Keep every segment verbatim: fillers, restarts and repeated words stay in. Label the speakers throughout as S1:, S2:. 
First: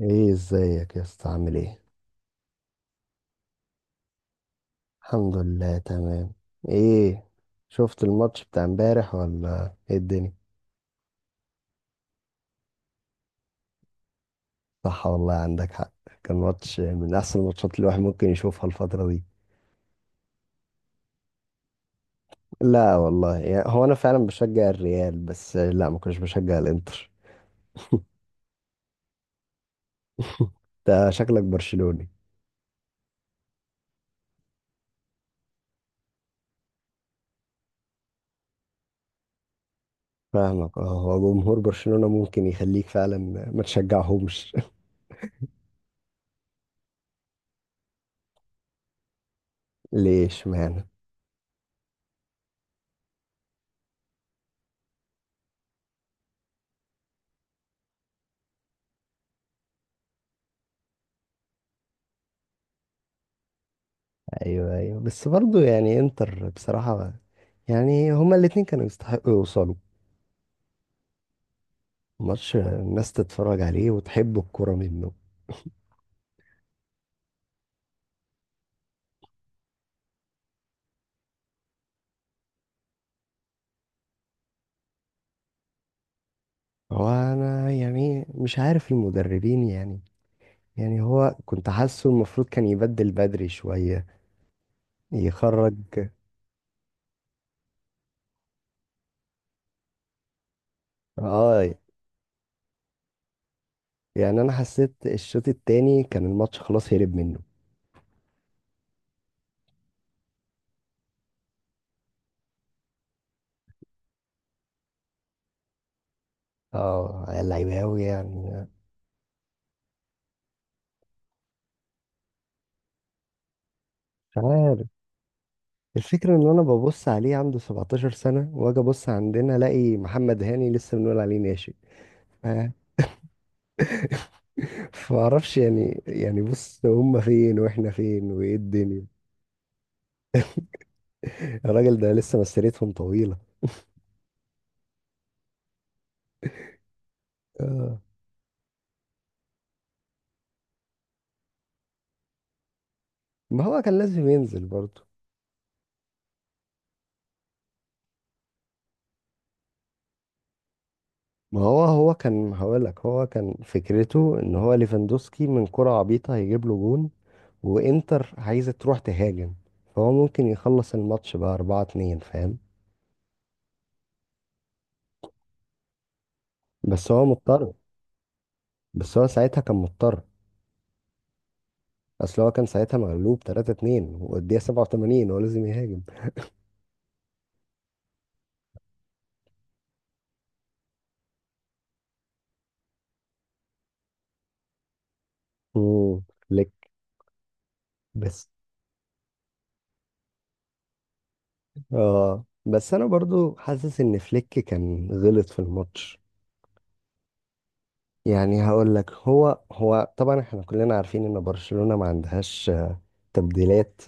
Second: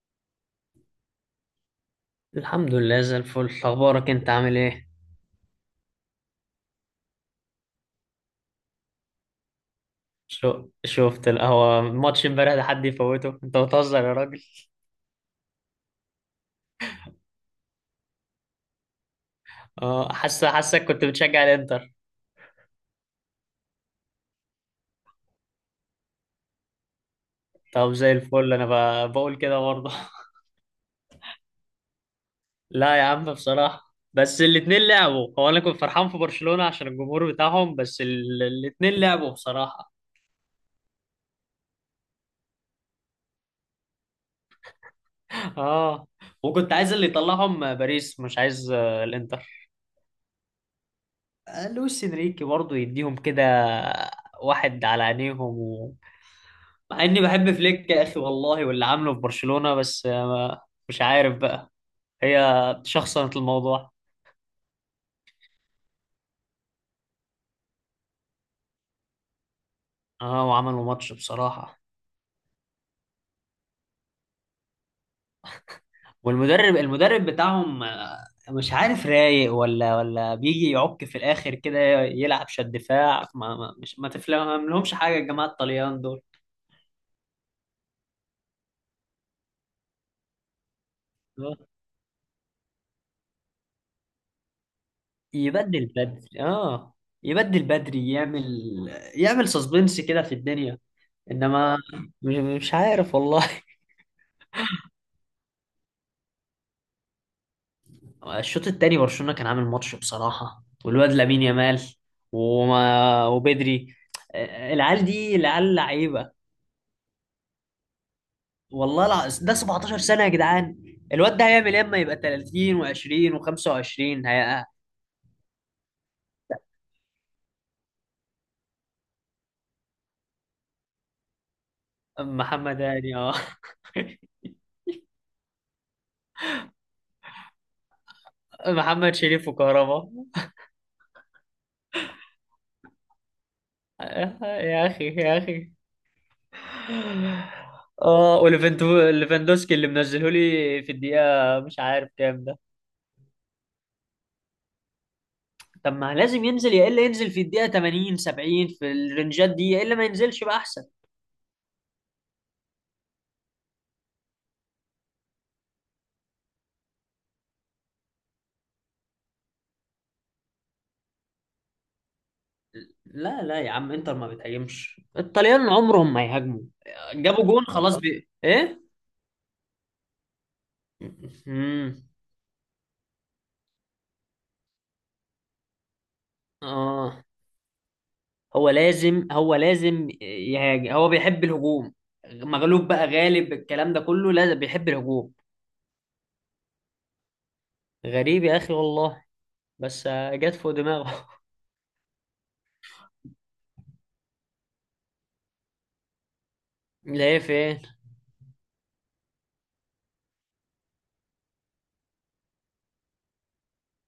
S1: ايه ازيك يا اسطى عامل ايه؟
S2: الحمد لله زي الفل. اخبارك انت عامل ايه؟
S1: الحمد لله تمام. ايه؟ شفت الماتش بتاع امبارح ولا ايه الدنيا؟
S2: شو شفت القهوة، ماتش امبارح ده حد يفوته؟ انت بتهزر يا راجل.
S1: صح والله عندك حق. كان ماتش من احسن الماتشات اللي الواحد ممكن يشوفها الفترة دي.
S2: اه حاسس حاسك كنت بتشجع الانتر.
S1: لا والله، يعني هو انا فعلا بشجع الريال بس لا ما كنتش بشجع الانتر.
S2: طب زي الفل انا. ب- بقول كده برضه.
S1: انت شكلك برشلوني؟
S2: لا يا عم بصراحة، بس الاتنين لعبوا. هو انا كنت فرحان في برشلونة عشان الجمهور بتاعهم، بس ال- الاتنين لعبوا بصراحة.
S1: فاهمك، اه هو جمهور برشلونة ممكن يخليك فعلا ما تشجعهمش.
S2: اه، وكنت عايز اللي يطلعهم باريس، مش عايز آه، الانتر.
S1: ليش معنى؟
S2: آه، لويس انريكي برضه يديهم كده واحد على عينيهم. مع اني بحب فليك يا اخي والله، واللي عامله في برشلونة، بس آه، مش عارف بقى. هي شخصنت الموضوع.
S1: ايوه ايوه، بس برضو يعني انتر بصراحة. يعني هما الاتنين كانوا يستحقوا يوصلوا.
S2: اه وعملوا ماتش بصراحة.
S1: ماتش الناس تتفرج عليه وتحب الكرة منه.
S2: والمدرب المدرب بتاعهم آه، مش عارف رايق ولا ولا بيجي يعك في الاخر كده، يلعب شد دفاع. ما ما مش ما تفهم لهمش حاجة الجماعة الطليان دول.
S1: هو انا يعني مش عارف المدربين يعني. يعني هو
S2: آه،
S1: كنت حاسه المفروض كان يبدل بدري شوية يخرج.
S2: يبدل بدري اه، يبدل بدري، يعمل يعمل سسبنس كده في الدنيا.
S1: اه.
S2: انما مش مش عارف والله.
S1: يعني انا حسيت الشوط التاني كان الماتش خلاص هرب منه.
S2: الشوط التاني برشلونة كان عامل ماتش بصراحة، والواد لامين يامال، وما وبدري. آه، العيال دي، العيال لعيبة
S1: اه اللعيبة اوي يعني.
S2: والله. الع... ده سبعتاشر سنة يا جدعان. الواد ده هيعمل ايه اما يبقى تلاتين و20 و25؟
S1: مش
S2: هي...
S1: عارف. الفكرة ان انا ببص عليه عنده 17 سنة واجي ابص عندنا الاقي محمد هاني لسه بنقول عليه ناشئ. ف-
S2: محمد هاني؟ اه
S1: فمعرفش يعني يعني بص هم فين واحنا فين وايه الدنيا.
S2: محمد شريف وكهربا.
S1: الراجل ده لسه مسيرتهم طويلة.
S2: آه، يا اخي يا اخي.
S1: آه.
S2: اه، وليفاندوسكي اللي منزله لي في الدقيقة مش عارف كام.
S1: ما هو كان لازم ينزل برضه.
S2: طب ما لازم ينزل، يا الا ينزل في الدقيقه تمانين، سبعين، في الرنجات دي، يا الا ما ينزلش بقى احسن.
S1: ما هو هو كان هقولك هو كان فكرته ان هو ليفاندوسكي من كرة عبيطة هيجيب له جون. وانتر عايزة تروح تهاجم. فهو ممكن يخلص الماتش بقى اربعة اتنين فاهم.
S2: لا لا يا عم، انتر ما بتهاجمش، الطليان عمرهم ما يهاجموا.
S1: بس هو
S2: جابوا جون
S1: مضطر.
S2: خلاص والله. بي... ايه.
S1: بس هو ساعتها كان مضطر.
S2: امم
S1: اصل هو كان ساعتها مغلوب تلاتة اتنين والدقيقة سبعة وثمانين هو لازم يهاجم.
S2: اه. هو لازم هو لازم يهاجم، هو بيحب الهجوم. مغلوب بقى غالب الكلام ده كله، لازم بيحب الهجوم.
S1: مم. فليك.
S2: غريب
S1: بس
S2: يا اخي والله. بس آه، جت فوق دماغه.
S1: اه، بس انا برضو حاسس ان فليك كان غلط في الماتش.
S2: لا إيه فين.
S1: يعني هقول لك، هو هو طبعا احنا كلنا عارفين ان برشلونة ما عندهاش آه، تبديلات.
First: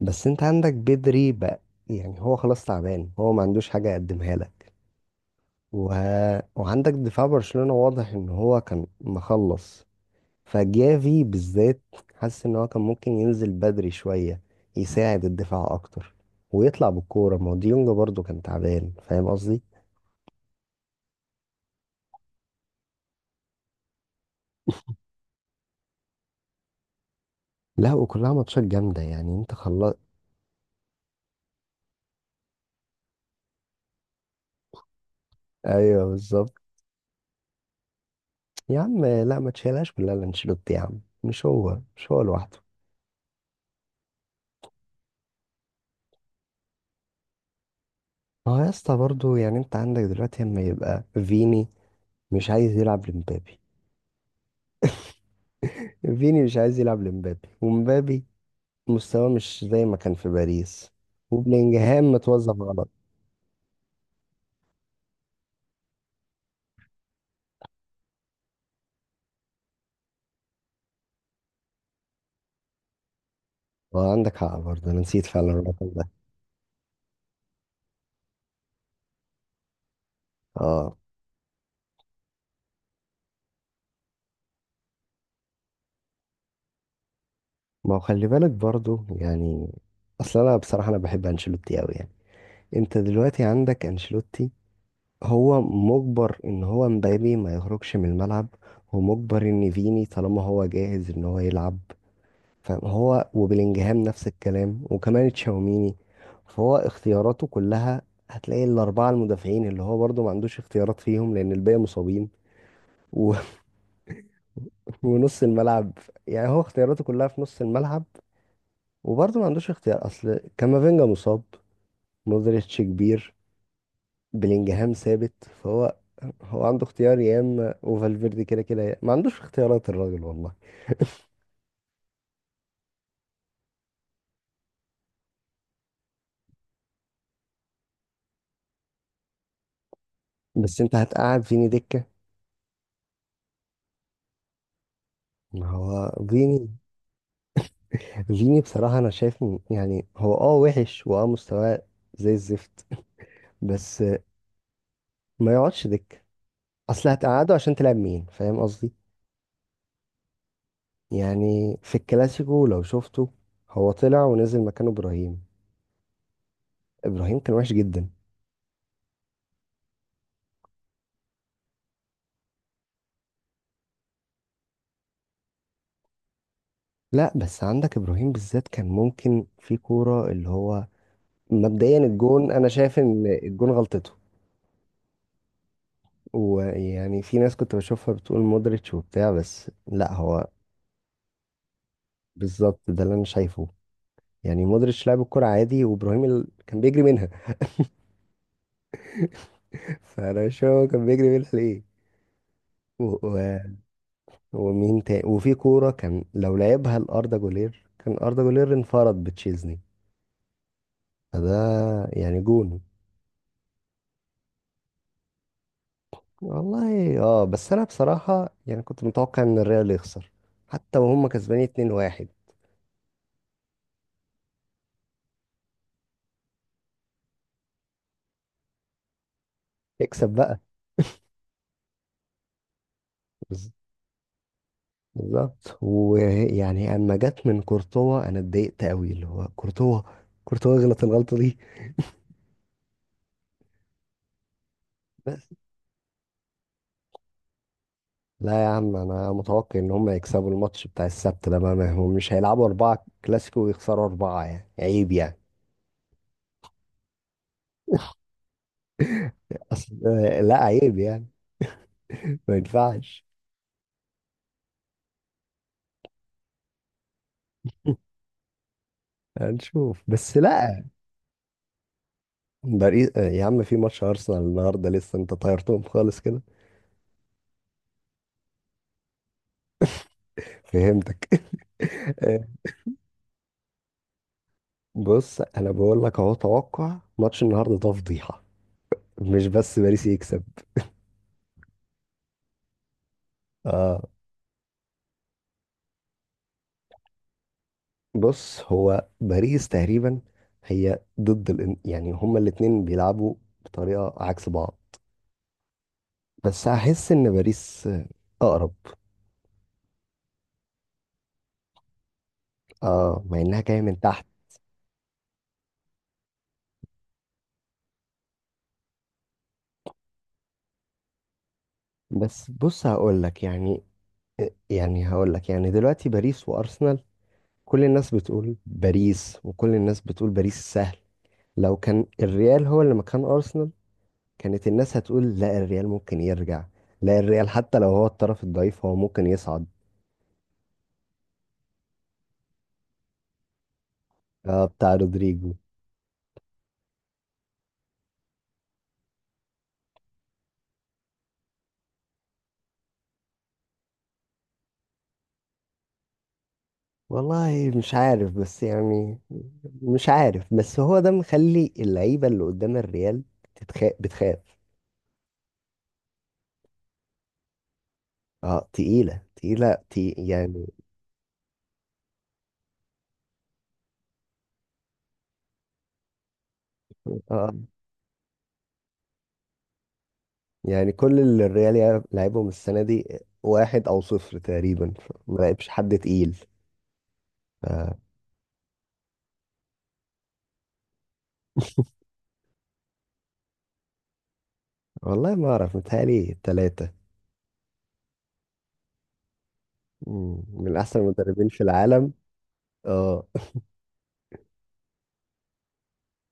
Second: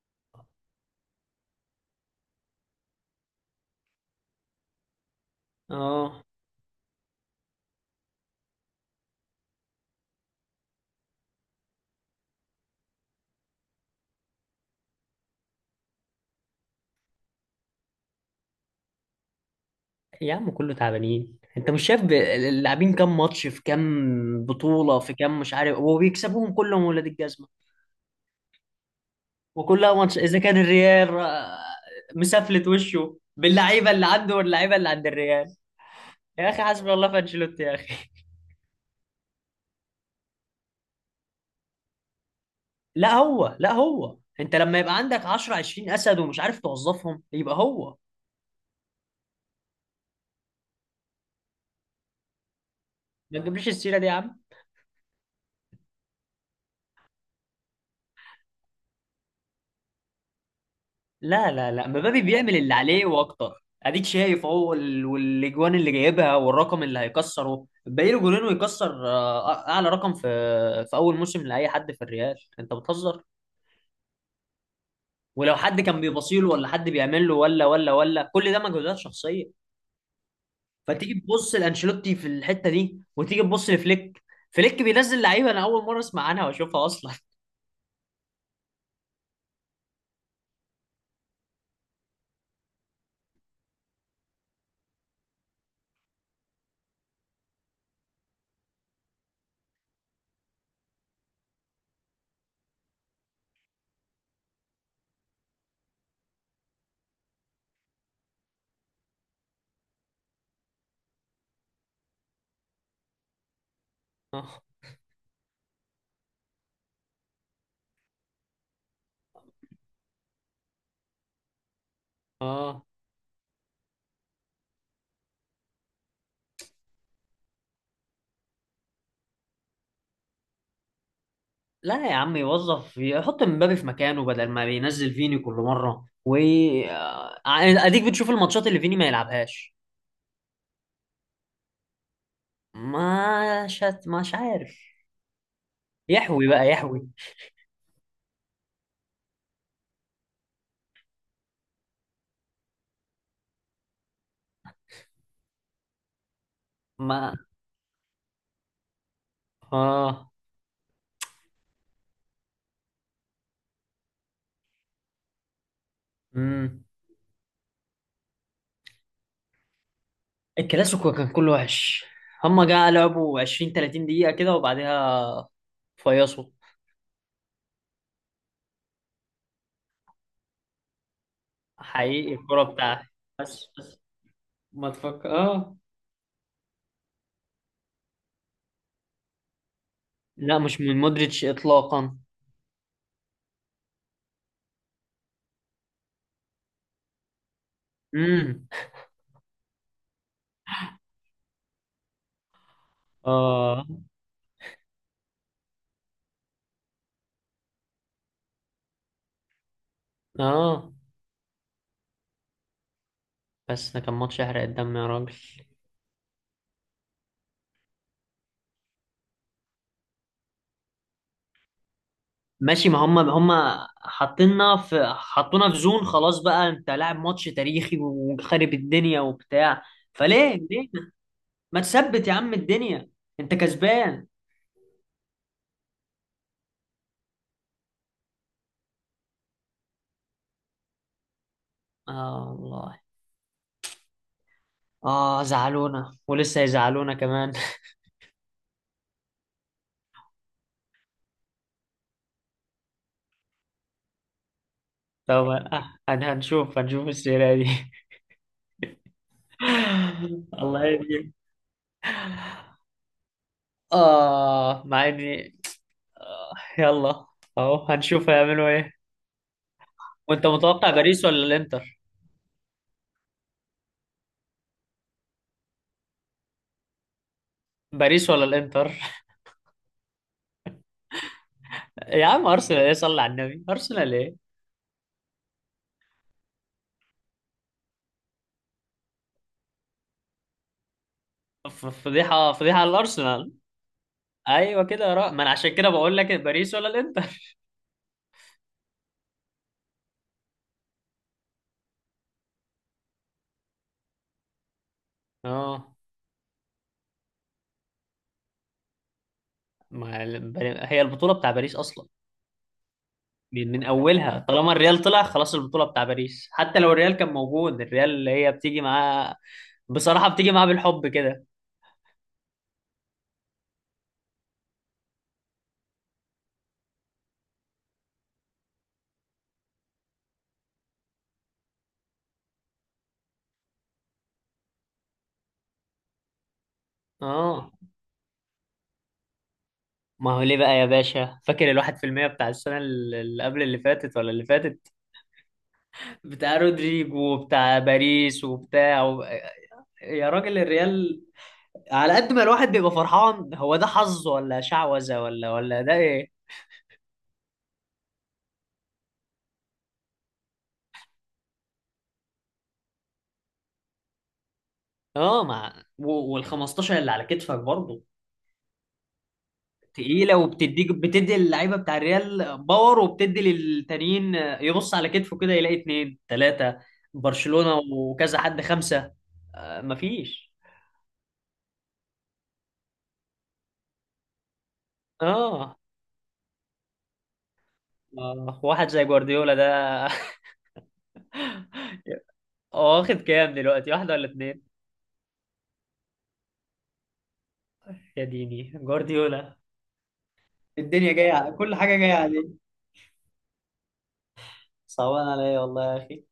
S1: بس انت عندك بدري بقى. يعني هو خلاص تعبان، هو ما عندوش حاجة يقدمها لك و...
S2: اه،
S1: وعندك دفاع برشلونة واضح ان هو كان مخلص. فجافي بالذات حاسس ان هو كان ممكن ينزل بدري شوية يساعد الدفاع اكتر ويطلع بالكورة، ما هو ديونج برضه كان تعبان فاهم قصدي؟
S2: يا عم كله تعبانين، انت مش شايف ب- اللاعبين كام ماتش في كام بطولة في كام مش عارف، وبيكسبوهم كلهم ولاد الجزمة.
S1: لا وكلها ماتشات جامدة يعني انت خلاص.
S2: وكلها ماتش، اذا كان الريال آه، مسفلت وشه باللعيبة اللي عنده، واللعيبة اللي عند الريال.
S1: ايوه
S2: يا
S1: بالظبط.
S2: اخي حسبي الله في انشيلوتي يا اخي.
S1: يا عم لا ما تشيلهاش كلها لانشيلوتي يا عم، مش هو، مش هو لوحده.
S2: لا هو لا هو انت لما يبقى عندك عشرة، عشرين اسد ومش عارف توظفهم، يبقى هو.
S1: ما هو يا اسطى برضه يعني انت عندك دلوقتي اما يبقى فيني مش عايز يلعب
S2: ما
S1: لمبابي.
S2: تجيبليش السيرة دي يا عم.
S1: فيني مش عايز يلعب لمبابي، ومبابي مستواه مش زي ما كان في باريس.
S2: لا لا لا،
S1: وبلينجهام
S2: مبابي
S1: متوظف
S2: بيعمل اللي
S1: غلط.
S2: عليه واكتر، اديك شايف اهو ال- والاجوان اللي جايبها والرقم اللي هيكسره، باقي له جولين ويكسر آه، اعلى رقم في في اول موسم لاي حد في الريال. انت بتهزر.
S1: اه عندك حق برضه انا نسيت فعلا
S2: ولو حد
S1: الرقم
S2: كان
S1: ده.
S2: بيبصيله ولا حد بيعمل له، ولا ولا ولا كل ده مجهودات شخصيه.
S1: اه
S2: فتيجي تبص لانشيلوتي في الحته دي، وتيجي تبص لفليك. فليك بينزل لعيبه انا اول مره اسمع عنها واشوفها اصلا.
S1: ما هو خلي بالك برضه يعني. اصل انا بصراحة انا بحب انشيلوتي قوي يعني. انت دلوقتي عندك انشيلوتي. هو مجبر ان هو مبابي ما يخرجش من الملعب. هو مجبر ان فيني طالما هو جاهز ان هو يلعب. فهو وبلينجهام نفس الكلام وكمان تشاوميني. فهو اختياراته كلها. هتلاقي الاربعه المدافعين اللي هو برضو ما عندوش اختيارات فيهم لان الباقي مصابين و... ونص الملعب. يعني هو اختياراته كلها في نص الملعب. وبرضو ما عندوش اختيار، اصل كامافينجا مصاب. مودريتش
S2: اه.
S1: كبير. بلينجهام ثابت فهو. هو عنده اختيار يا اما وفالفيردي كده كده يا- ما عندوش اختيارات الراجل والله.
S2: لا يا عم، يوظف يحط مبابي في مكانه بدل ما بينزل فيني كل مرة، و آه، يعني اديك بتشوف الماتشات اللي فيني ما يلعبهاش.
S1: بس انت هتقعد فيني دكة.
S2: ما شت مش عارف.
S1: ما هو
S2: يحوي
S1: فيني.
S2: بقى يحوي.
S1: فيني بصراحة انا شايف م- يعني هو اه وحش واه مستواه زي الزفت. بس ما يقعدش دكة. اصل
S2: ما
S1: هتقعده عشان تلعب مين فاهم قصدي؟
S2: اه.
S1: يعني في الكلاسيكو لو شفته هو طلع ونزل مكانه ابراهيم.
S2: امم.
S1: ابراهيم كان وحش جدا.
S2: الكلاسيكو كان كله وحش، هما جا لعبوا عشرين، تلاتين دقيقة كده وبعدها فيصوا.
S1: لا بس عندك ابراهيم بالذات كان ممكن في كورة اللي هو مبدئيا
S2: حقيقي
S1: الجون،
S2: الكرة
S1: انا شايف
S2: بتاعتي.
S1: ان
S2: بس
S1: الجون
S2: بس
S1: غلطته.
S2: ما تفكر اه.
S1: ويعني في ناس كنت بشوفها بتقول مودريتش وبتاع، بس لا هو.
S2: لا مش من مودريتش اطلاقا.
S1: بالظبط ده اللي انا شايفه. يعني مودريتش لعب الكرة عادي وابراهيم ال... كان بيجري منها.
S2: امم
S1: فانا مش فاهم هو كان بيجري منها ليه و... و...
S2: اه
S1: ومين تاني، وفي كورة كان لو لعبها لأردا جولير كان أردا جولير انفرد بتشيزني.
S2: اه.
S1: فده يعني جون.
S2: بس ده كان ماتش يحرق الدم يا راجل.
S1: والله اه، بس انا بصراحة يعني كنت متوقع ان الريال يخسر حتى وهم كسبانين اتنين واحد.
S2: ماشي، ما هم هم حاطيننا في، حطونا في زون خلاص بقى، انت لاعب ماتش تاريخي وخارب الدنيا وبتاع،
S1: اكسب بقى.
S2: فليه ليه. ما تثبت يا عم الدنيا، انت كسبان.
S1: بالظبط، ويعني اما جت من كورتوا انا اتضايقت قوي، اللي هو كورتوا، كورتوا غلط الغلطه دي.
S2: اه والله. اه،
S1: بس.
S2: زعلونا ولسه يزعلونا كمان.
S1: لا يا عم انا متوقع ان هم يكسبوا الماتش بتاع السبت ده بقى، ما هم مش هيلعبوا اربعه كلاسيكو ويخسروا اربعه يعني عيب يعني.
S2: طب آه، هن- هنشوف، هنشوف السيرة دي.
S1: اصل آه، لا
S2: الله
S1: عيب يعني.
S2: يهديك.
S1: ما ينفعش.
S2: اه مع اني آه، يلا، اهو هنشوف هيعملوا ايه.
S1: هنشوف بس
S2: وانت
S1: لا.
S2: متوقع باريس ولا الانتر؟
S1: باريس آه، يا عم في ماتش ارسنال النهارده لسه انت طيرتهم خالص كده.
S2: باريس ولا الانتر؟
S1: فهمتك
S2: يا
S1: آه،
S2: عم ارسنال ايه، صلي على النبي، ارسنال ايه.
S1: بص انا بقول لك اهو توقع ماتش النهارده ده فضيحه. مش بس باريس يكسب.
S2: ف- فضيحه، فضيحه على الارسنال.
S1: اه
S2: ايوه كده يا رأ، ما انا عشان كده بقول لك باريس ولا الانتر.
S1: بص هو باريس تقريبا. هي ضد الإن... يعني هما الاتنين بيلعبوا بطريقة عكس بعض.
S2: اه.
S1: بس هحس ان باريس اقرب.
S2: ما ال- بر- هي البطوله بتاع باريس اصلا،
S1: اه مع انها
S2: من
S1: جاية
S2: من
S1: من تحت.
S2: اولها. طالما الريال طلع خلاص البطوله بتاع باريس، حتى لو الريال كان موجود، الريال اللي هي بتيجي معاه بصراحه، بتيجي معاه بالحب كده.
S1: بس بص هقول لك يعني، آه، يعني هقول لك يعني دلوقتي باريس وارسنال. كل الناس بتقول باريس، وكل الناس بتقول باريس سهل. لو كان الريال هو اللي مكان ارسنال، كانت الناس هتقول لا الريال ممكن يرجع. لا الريال
S2: اه
S1: حتى لو هو الطرف الضعيف هو ممكن يصعد.
S2: ما هو ليه بقى يا باشا، فاكر الواحد في المية بتاع السنة اللي قبل اللي فاتت ولا اللي
S1: آه
S2: فاتت؟
S1: بتاع رودريجو.
S2: بتاع رودريجو وبتاع باريس وبتاع. يا راجل الريال، على قد ما الواحد بيبقى فرحان، هو ده حظ ولا شعوذة ولا ولا ده ايه.
S1: والله مش عارف بس يعني. مش عارف بس هو ده مخلي اللعيبة اللي قدام الريال بتتخاف بتخاف.
S2: اه مع و- وال خمستاشر اللي على كتفك برضه
S1: اه تقيلة تقيلة تي
S2: تقيلة.
S1: يعني.
S2: وبتديك، بتدي اللعيبة بتاع الريال باور، وبتدي للتانيين. يبص على كتفه كده، يلاقي اتنين تلاتة،
S1: اه
S2: برشلونة، وكذا حد، خمسة. آه مفيش.
S1: يعني كل اللي الريال يع- لعبهم السنة دي. واحد أو صفر تقريبا، ف- ما لعبش
S2: اه
S1: حد تقيل ف...
S2: آه، واحد زي جوارديولا ده. هو واخد كام دلوقتي، واحدة ولا اتنين؟
S1: والله ما أعرف متهيألي تلاتة.
S2: يا ديني جوارديولا.
S1: مم، من أحسن
S2: الدنيا جاية
S1: المدربين
S2: على-
S1: في
S2: كل حاجة
S1: العالم.
S2: جاية.
S1: اه
S2: صعبان عليا والله يا اخي.